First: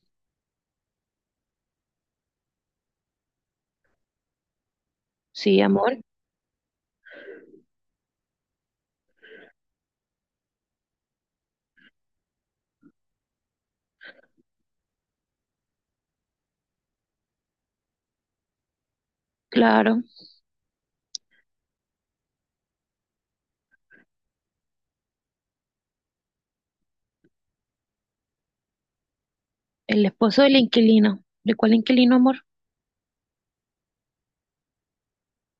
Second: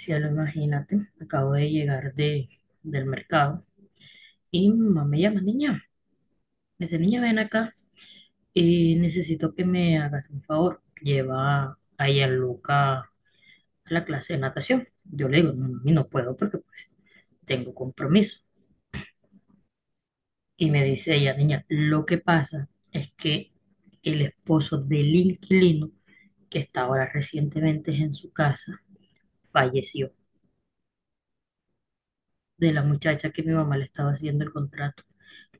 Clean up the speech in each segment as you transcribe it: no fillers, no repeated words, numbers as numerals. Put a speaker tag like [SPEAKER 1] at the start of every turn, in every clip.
[SPEAKER 1] Si ya lo imagínate, acabo de llegar del mercado y mi mamá me llama,
[SPEAKER 2] Sí,
[SPEAKER 1] niña,
[SPEAKER 2] amor,
[SPEAKER 1] me dice, niña, ven acá y necesito que me hagas un favor. Lleva a Luca a la clase de natación. Yo le digo, no, mami, no puedo porque tengo compromiso.
[SPEAKER 2] claro.
[SPEAKER 1] Y me dice ella, niña, lo que pasa es que el esposo del inquilino, que está ahora recientemente en su casa,
[SPEAKER 2] El
[SPEAKER 1] falleció,
[SPEAKER 2] esposo del inquilino. ¿De cuál inquilino, amor?
[SPEAKER 1] de la muchacha que mi mamá le estaba haciendo el contrato.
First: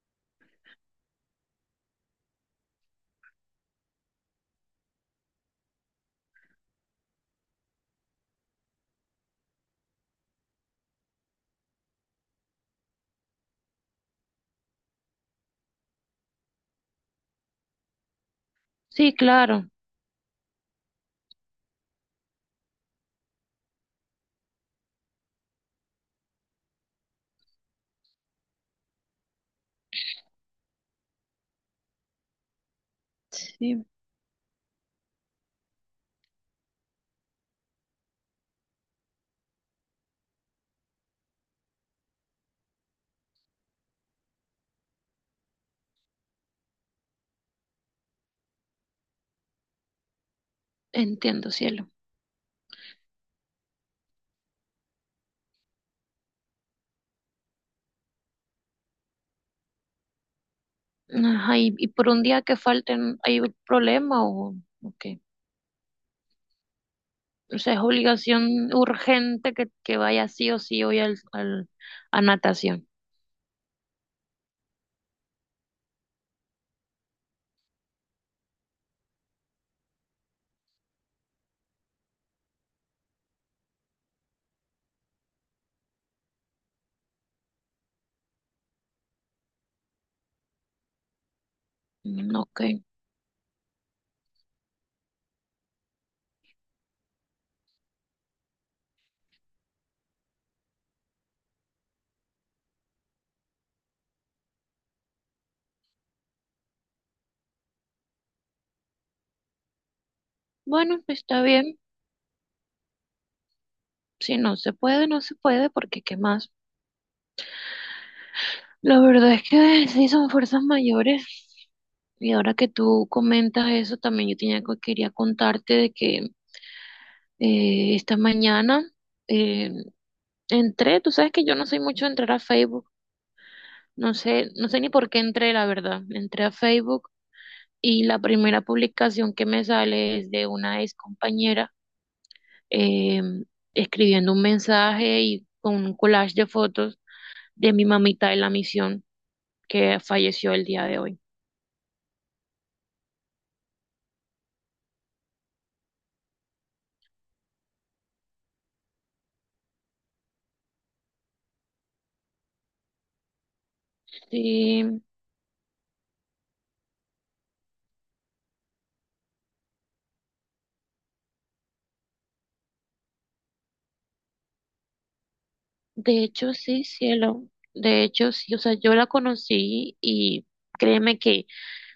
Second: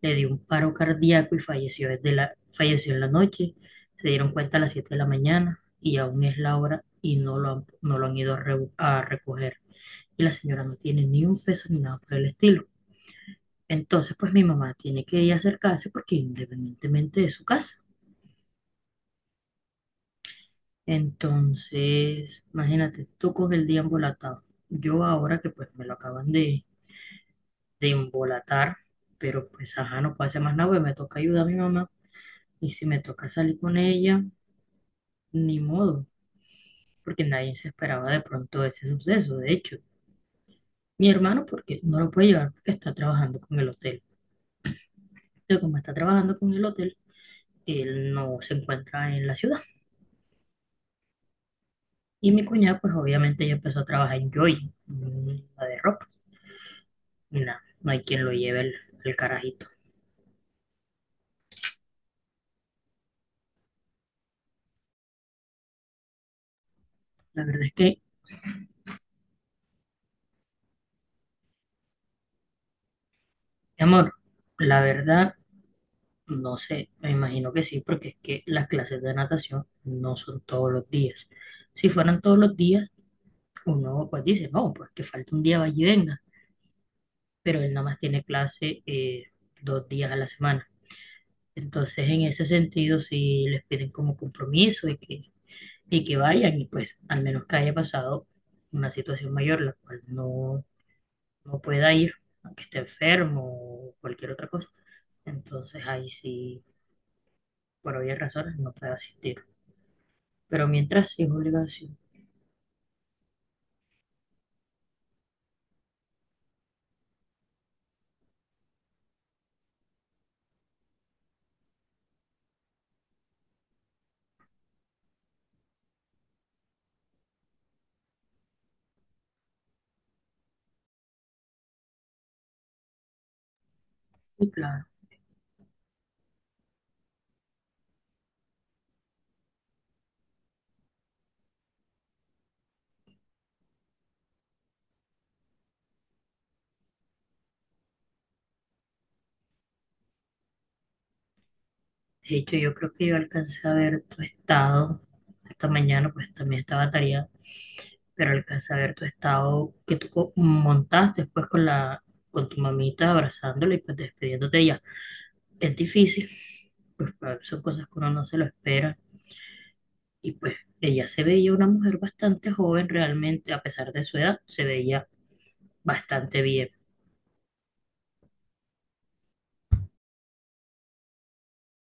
[SPEAKER 1] Le dio un paro cardíaco y falleció falleció en la noche. Se dieron cuenta a las 7 de la mañana y aún es la hora y no lo han ido a, a recoger. Y la señora no tiene ni un peso ni nada por el estilo. Entonces, pues mi mamá tiene que ir a acercarse porque independientemente de su casa.
[SPEAKER 2] Sí, claro.
[SPEAKER 1] Entonces, imagínate, tú con el día embolatado. Yo ahora que pues me lo de embolatar, pero pues ajá, no puedo hacer más nada, pues me toca ayudar a mi mamá. Y si me toca salir con
[SPEAKER 2] Sí,
[SPEAKER 1] ella, ni modo, porque nadie se esperaba de pronto ese suceso. De hecho, mi hermano, porque no lo puede llevar porque está trabajando con el hotel. Entonces, como está trabajando con el hotel, él no se encuentra en la ciudad.
[SPEAKER 2] entiendo, cielo.
[SPEAKER 1] Y mi cuñada, pues obviamente ella empezó a trabajar en Joy, en la de ropa. Y nada, no hay quien lo el carajito.
[SPEAKER 2] Ajá, y por un día que falten, ¿hay un problema o qué?
[SPEAKER 1] La
[SPEAKER 2] O
[SPEAKER 1] verdad es
[SPEAKER 2] sea, es
[SPEAKER 1] que,
[SPEAKER 2] obligación urgente que vaya sí o sí hoy a natación.
[SPEAKER 1] mi amor, la verdad, no sé, me imagino que sí, porque es que las clases de natación no son todos los días. Si fueran todos los días, uno pues dice, no, pues que falta un día, vaya y venga, pero él nada más tiene clase dos días a la semana. Entonces, en
[SPEAKER 2] Mm,
[SPEAKER 1] ese
[SPEAKER 2] ok.
[SPEAKER 1] sentido, si les piden como compromiso y que vayan, y pues al menos que haya pasado una situación mayor, la cual no, no pueda ir, aunque esté enfermo o cualquier otra cosa. Entonces, ahí sí, por obvias razones, no puede asistir. Pero
[SPEAKER 2] Bueno,
[SPEAKER 1] mientras
[SPEAKER 2] pues
[SPEAKER 1] sí es
[SPEAKER 2] está bien.
[SPEAKER 1] obligación,
[SPEAKER 2] Si no se puede, no se puede, porque ¿qué más? La verdad es que sí son fuerzas mayores. Y ahora que tú comentas eso, también yo tenía, quería contarte de que esta mañana eh, entré, tú sabes que yo no soy mucho de entrar a Facebook, no sé,
[SPEAKER 1] y
[SPEAKER 2] no sé
[SPEAKER 1] claro.
[SPEAKER 2] ni por qué entré, la verdad. Entré a Facebook y la primera publicación que me sale es de una ex compañera, eh, escribiendo un mensaje y con un collage de fotos de mi mamita de la misión que falleció el día de hoy.
[SPEAKER 1] De hecho, yo creo que yo alcancé a ver tu estado esta mañana, pues también estaba tarea, pero alcancé a ver tu estado que montaste después con tu mamita abrazándola y pues despidiéndote de ella.
[SPEAKER 2] Sí,
[SPEAKER 1] Es difícil, pues son cosas que uno no se lo espera y pues ella se veía una mujer bastante joven realmente, a pesar de su edad, se veía
[SPEAKER 2] de
[SPEAKER 1] bastante
[SPEAKER 2] hecho
[SPEAKER 1] bien.
[SPEAKER 2] sí, cielo. De hecho, sí, o sea, yo la conocí y créeme que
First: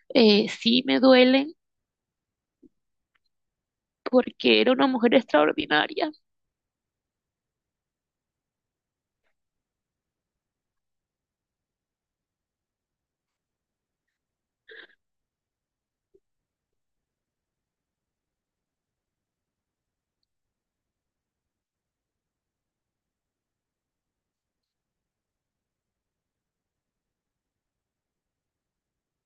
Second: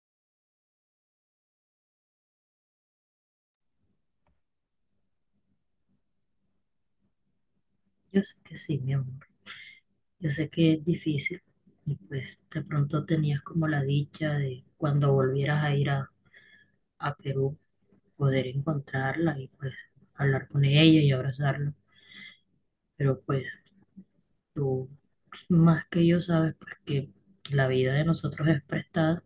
[SPEAKER 2] sí me duele porque era una mujer extraordinaria.
[SPEAKER 1] Yo sé que sí, mi amor, yo sé que es difícil y pues de pronto tenías como la dicha de cuando volvieras a a Perú, poder encontrarla y pues hablar con ella y abrazarla, pero pues tú más que yo sabes pues que la vida de nosotros es prestada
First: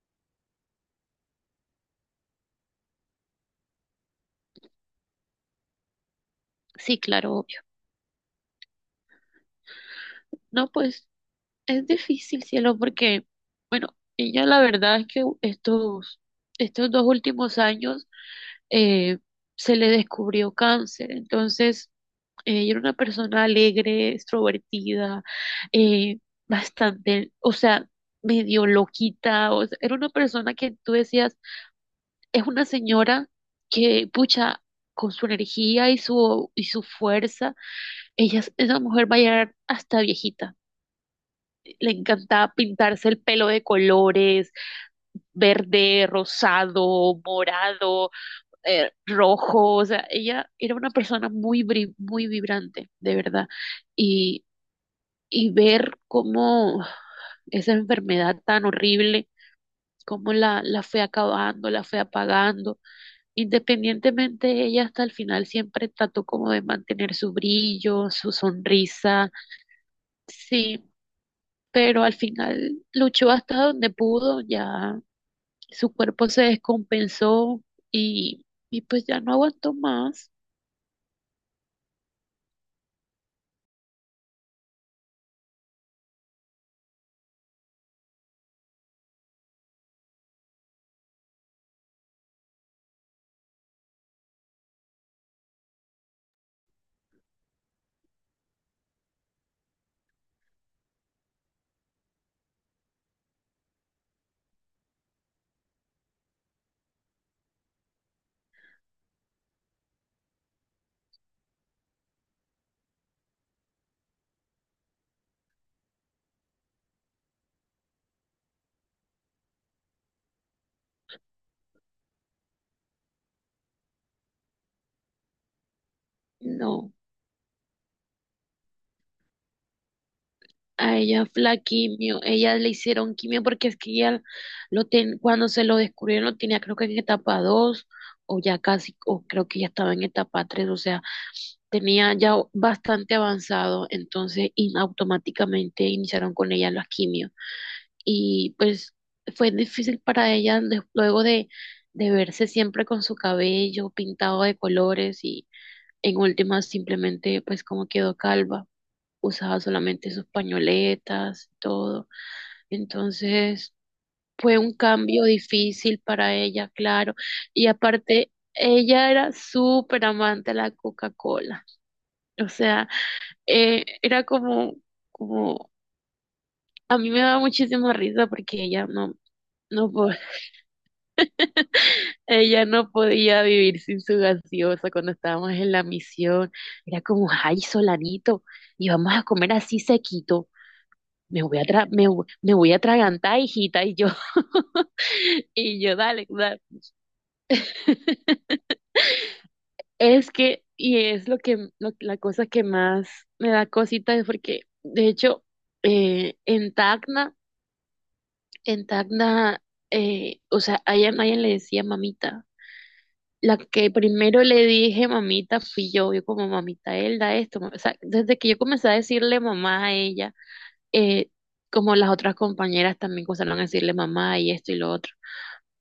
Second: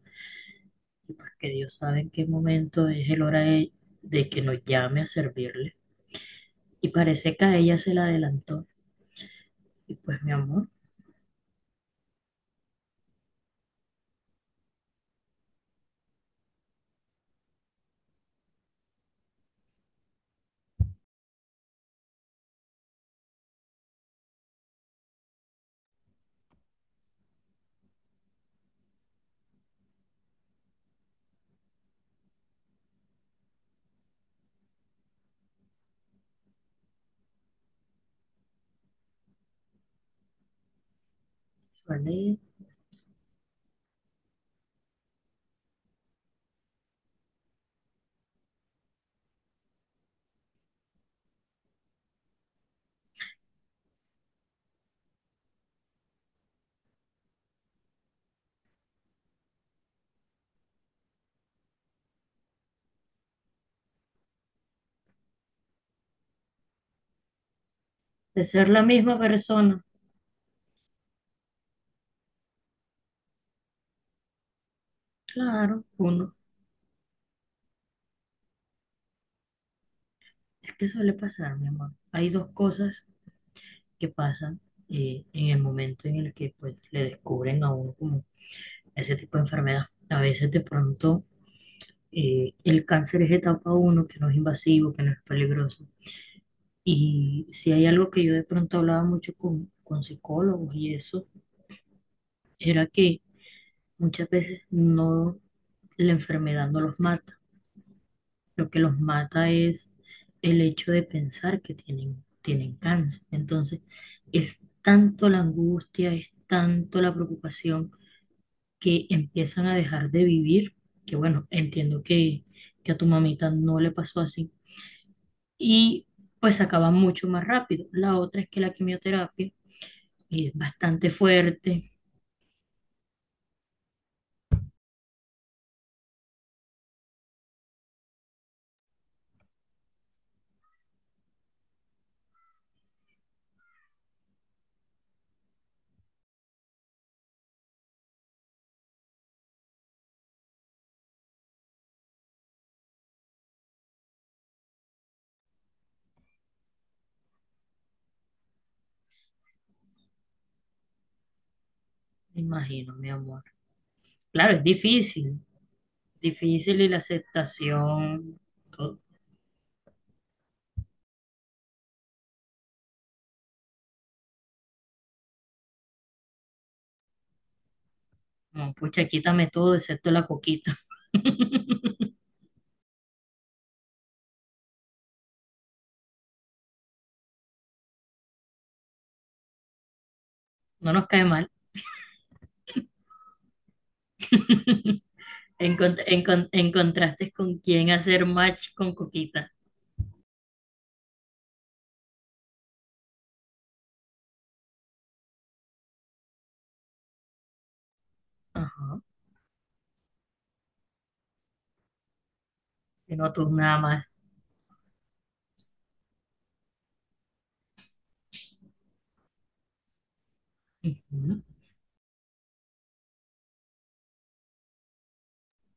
[SPEAKER 1] y pues que Dios sabe en qué momento es el de que nos llame a servirle. Y
[SPEAKER 2] Sí, claro,
[SPEAKER 1] parece que a
[SPEAKER 2] obvio.
[SPEAKER 1] ella se la adelantó. Y pues mi amor,
[SPEAKER 2] No, pues es difícil, cielo, porque, bueno, ella la verdad es que estos dos últimos años eh, se le descubrió cáncer. Entonces ella era una persona alegre, extrovertida, eh, bastante, o sea, medio loquita, o sea, era una persona que tú decías, es una señora que, pucha, con su energía y y su fuerza. Ella, esa mujer va a llegar hasta viejita. Le
[SPEAKER 1] suele
[SPEAKER 2] encantaba pintarse el pelo de colores, verde, rosado, morado, rojo. O sea, ella era una persona muy, muy vibrante, de verdad. Y, y ver cómo esa enfermedad tan horrible, cómo la fue acabando, la fue apagando. Independientemente, ella hasta el final siempre trató como de mantener su brillo, su
[SPEAKER 1] de ser la misma
[SPEAKER 2] sonrisa.
[SPEAKER 1] persona.
[SPEAKER 2] Sí, pero al final luchó hasta donde pudo, ya
[SPEAKER 1] Claro,
[SPEAKER 2] su cuerpo
[SPEAKER 1] uno,
[SPEAKER 2] se descompensó y, y pues ya no aguantó más.
[SPEAKER 1] es que suele pasar, mi amor. Hay dos cosas que pasan en el momento en el que pues le descubren a uno como ese tipo de enfermedad. A veces de pronto el cáncer es etapa uno que no es invasivo, que no es peligroso. Y si hay algo que yo de pronto hablaba mucho con psicólogos y eso, era que muchas veces no, la enfermedad no los mata. Lo que los mata es el hecho de pensar que tienen cáncer. Entonces, es tanto la angustia, es tanto la preocupación que empiezan a dejar de vivir, que bueno, entiendo que a tu mamita no le pasó así, y pues
[SPEAKER 2] No,
[SPEAKER 1] acaba mucho más rápido. La otra es que la quimioterapia es
[SPEAKER 2] a
[SPEAKER 1] bastante
[SPEAKER 2] ella la
[SPEAKER 1] fuerte,
[SPEAKER 2] quimio, ella le hicieron quimio porque es que ella cuando se lo descubrieron lo tenía creo que en etapa 2 o ya casi, o creo que ya estaba en etapa tres. O sea, tenía ya bastante avanzado. Entonces, automáticamente iniciaron con ella las quimios. Y pues fue difícil para ella luego de verse siempre con su cabello pintado de colores, y en últimas simplemente pues como quedó calva, usaba solamente sus pañoletas, todo.
[SPEAKER 1] me imagino, mi amor.
[SPEAKER 2] Entonces fue
[SPEAKER 1] Claro, es
[SPEAKER 2] un cambio
[SPEAKER 1] difícil,
[SPEAKER 2] difícil para ella,
[SPEAKER 1] difícil y la
[SPEAKER 2] claro. Y aparte,
[SPEAKER 1] aceptación, todo.
[SPEAKER 2] ella era súper amante de la Coca-Cola. O sea, era como, como, a mí me daba muchísima risa porque
[SPEAKER 1] No,
[SPEAKER 2] ella
[SPEAKER 1] pucha,
[SPEAKER 2] no,
[SPEAKER 1] quítame todo
[SPEAKER 2] no, po-
[SPEAKER 1] excepto la coquita.
[SPEAKER 2] ella no podía vivir sin su gaseosa cuando estábamos en la misión. Era como, ay, Solanito, y vamos a comer así sequito.
[SPEAKER 1] No nos cae mal.
[SPEAKER 2] Me voy a atragantar, hijita, y yo, y
[SPEAKER 1] En,
[SPEAKER 2] yo,
[SPEAKER 1] con-
[SPEAKER 2] dale,
[SPEAKER 1] en con-
[SPEAKER 2] dale.
[SPEAKER 1] en contraste con quién hacer match con coquita.
[SPEAKER 2] Es que, y es lo que, la cosa que más me da cosita es porque, de hecho, eh, en Tacna, en
[SPEAKER 1] Ajá,
[SPEAKER 2] Tacna, o sea, a ella le decía mamita.
[SPEAKER 1] que no tú
[SPEAKER 2] La
[SPEAKER 1] nada
[SPEAKER 2] que
[SPEAKER 1] más.
[SPEAKER 2] primero le dije mamita fui yo, yo como mamita Elda, esto, ma-". O sea, desde que yo comencé a decirle mamá a ella, eh,
[SPEAKER 1] Ujú,
[SPEAKER 2] como las otras compañeras también comenzaron a decirle mamá y esto y lo otro,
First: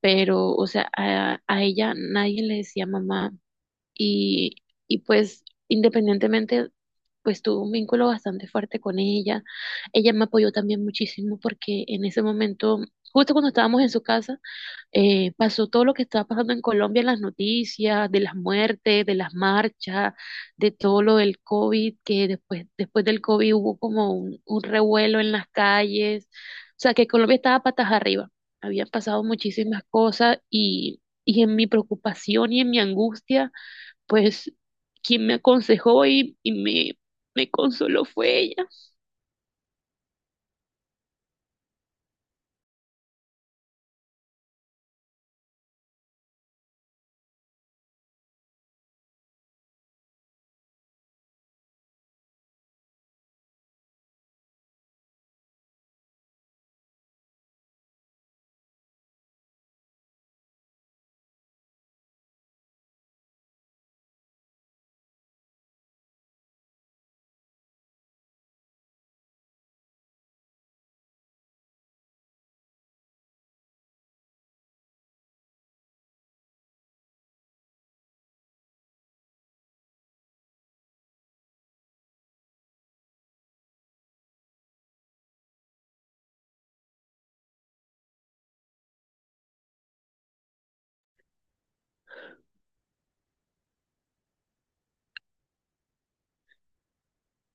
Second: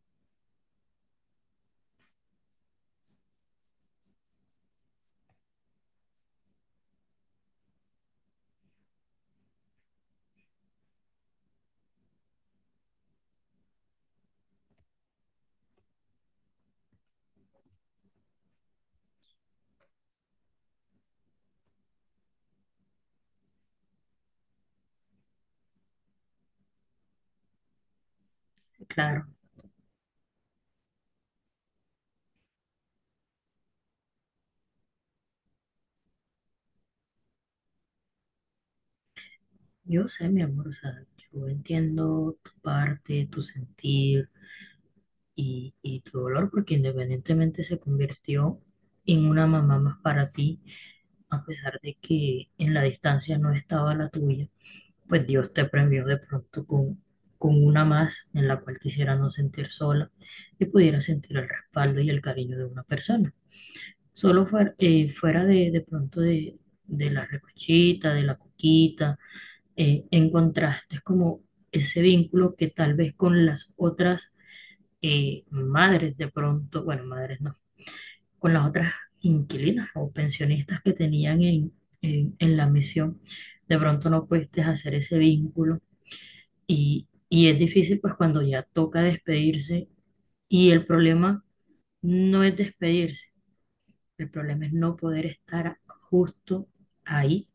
[SPEAKER 2] pero, o sea, a ella nadie le decía mamá y, y pues independientemente, pues tuve un vínculo bastante fuerte con ella. Ella me apoyó también muchísimo porque en ese momento, justo cuando estábamos en su casa, pasó todo lo que estaba pasando en Colombia en las noticias, de las muertes, de las marchas, de todo lo del COVID, que después, después del COVID hubo como un revuelo en las calles. O sea que Colombia estaba patas arriba,
[SPEAKER 1] sí,
[SPEAKER 2] habían pasado
[SPEAKER 1] claro,
[SPEAKER 2] muchísimas cosas y en mi preocupación y en mi angustia, pues quien me aconsejó y me consoló fue ella.
[SPEAKER 1] yo sé, mi amor, o sea, yo entiendo tu parte, tu sentir y tu dolor, porque independientemente se convirtió en una mamá más para ti, a pesar de que en la distancia no estaba la tuya, pues Dios te premió de pronto con una más en la cual quisiera no sentir sola y pudiera sentir el respaldo y el cariño de una persona. Solo fuera, fuera de pronto, de de la recochita, de la coquita, encontraste como ese vínculo que tal vez con las otras, madres de pronto, bueno, madres no, con las otras inquilinas o pensionistas que tenían en la misión, de pronto no pudiste hacer ese vínculo y es difícil pues cuando ya toca despedirse, y el problema no es despedirse, el problema es no poder estar justo ahí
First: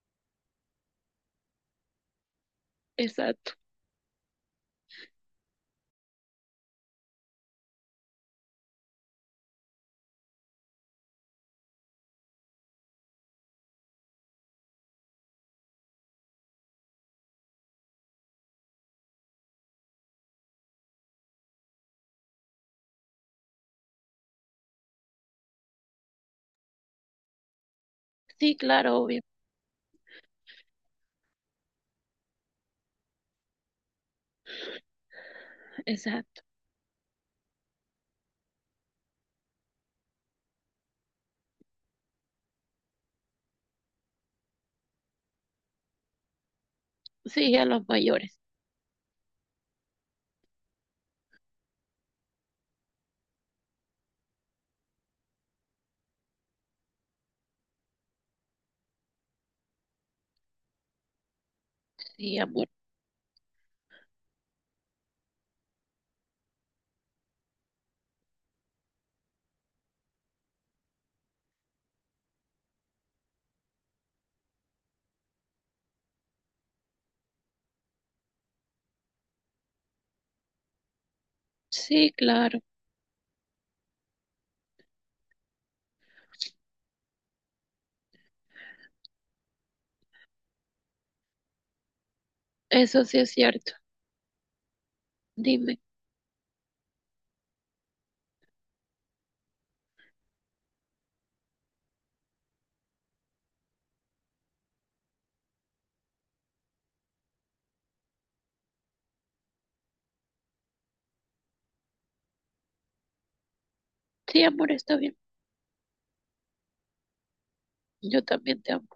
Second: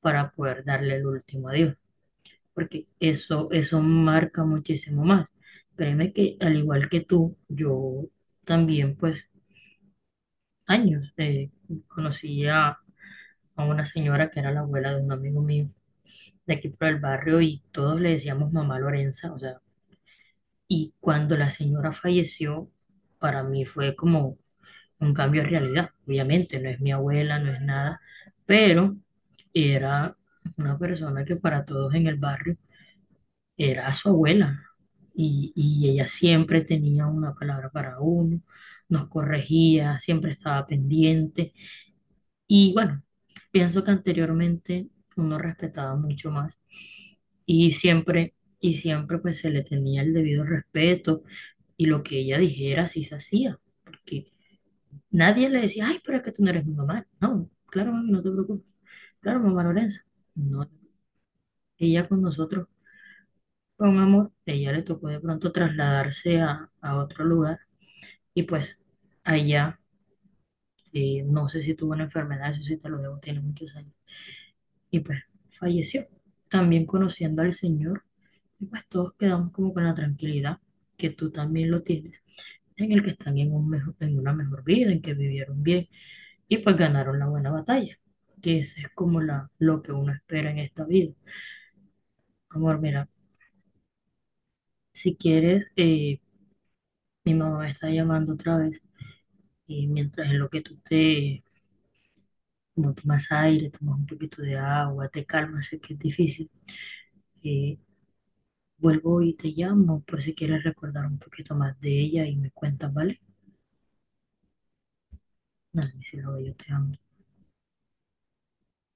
[SPEAKER 1] para poder darle el último adiós, porque eso,
[SPEAKER 2] Exacto.
[SPEAKER 1] eso marca muchísimo más. Créeme que al igual que tú, yo también pues años conocí a una señora que era la abuela de un amigo mío de aquí por el barrio y todos le decíamos mamá Lorenza, o sea, y cuando la señora falleció, para mí fue como un cambio de realidad, obviamente, no es mi abuela, no es nada,
[SPEAKER 2] Sí,
[SPEAKER 1] pero
[SPEAKER 2] claro, obvio.
[SPEAKER 1] era una persona que para todos en el barrio era su abuela y ella
[SPEAKER 2] Exacto.
[SPEAKER 1] siempre tenía una palabra para uno, nos corregía, siempre estaba pendiente. Y bueno, pienso que anteriormente uno respetaba mucho más
[SPEAKER 2] Sí, a los mayores.
[SPEAKER 1] y siempre pues se le tenía el debido respeto y lo que ella dijera sí se hacía, porque nadie le decía, ay, pero es que tú no eres mi mamá. No, claro, mami, no te preocupes. Claro, mamá Lorenza. No, ella con
[SPEAKER 2] Sí,
[SPEAKER 1] nosotros
[SPEAKER 2] amor.
[SPEAKER 1] fue un amor, ella le tocó de pronto trasladarse a otro lugar y pues allá, no sé si tuvo una enfermedad, eso sí te lo debo, tiene muchos años y pues falleció. También conociendo al Señor, y pues todos quedamos como con la tranquilidad que tú también lo
[SPEAKER 2] Sí,
[SPEAKER 1] tienes,
[SPEAKER 2] claro.
[SPEAKER 1] en el que están un en una mejor vida, en que vivieron bien y pues ganaron la buena batalla, que eso es como la, lo que uno espera en esta vida. Amor,
[SPEAKER 2] Eso
[SPEAKER 1] mira,
[SPEAKER 2] sí es cierto.
[SPEAKER 1] si quieres,
[SPEAKER 2] Dime.
[SPEAKER 1] mi mamá me está llamando otra vez y mientras en lo que tú te, como tomas aire, tomas un poquito de agua, te calmas, sé que es difícil. eh, Vuelvo y te llamo por si quieres recordar un poquito más de ella y me cuentas, ¿vale?
[SPEAKER 2] Sí, amor, está bien.
[SPEAKER 1] Nada, mi cielo, yo te amo.
[SPEAKER 2] Yo también te amo.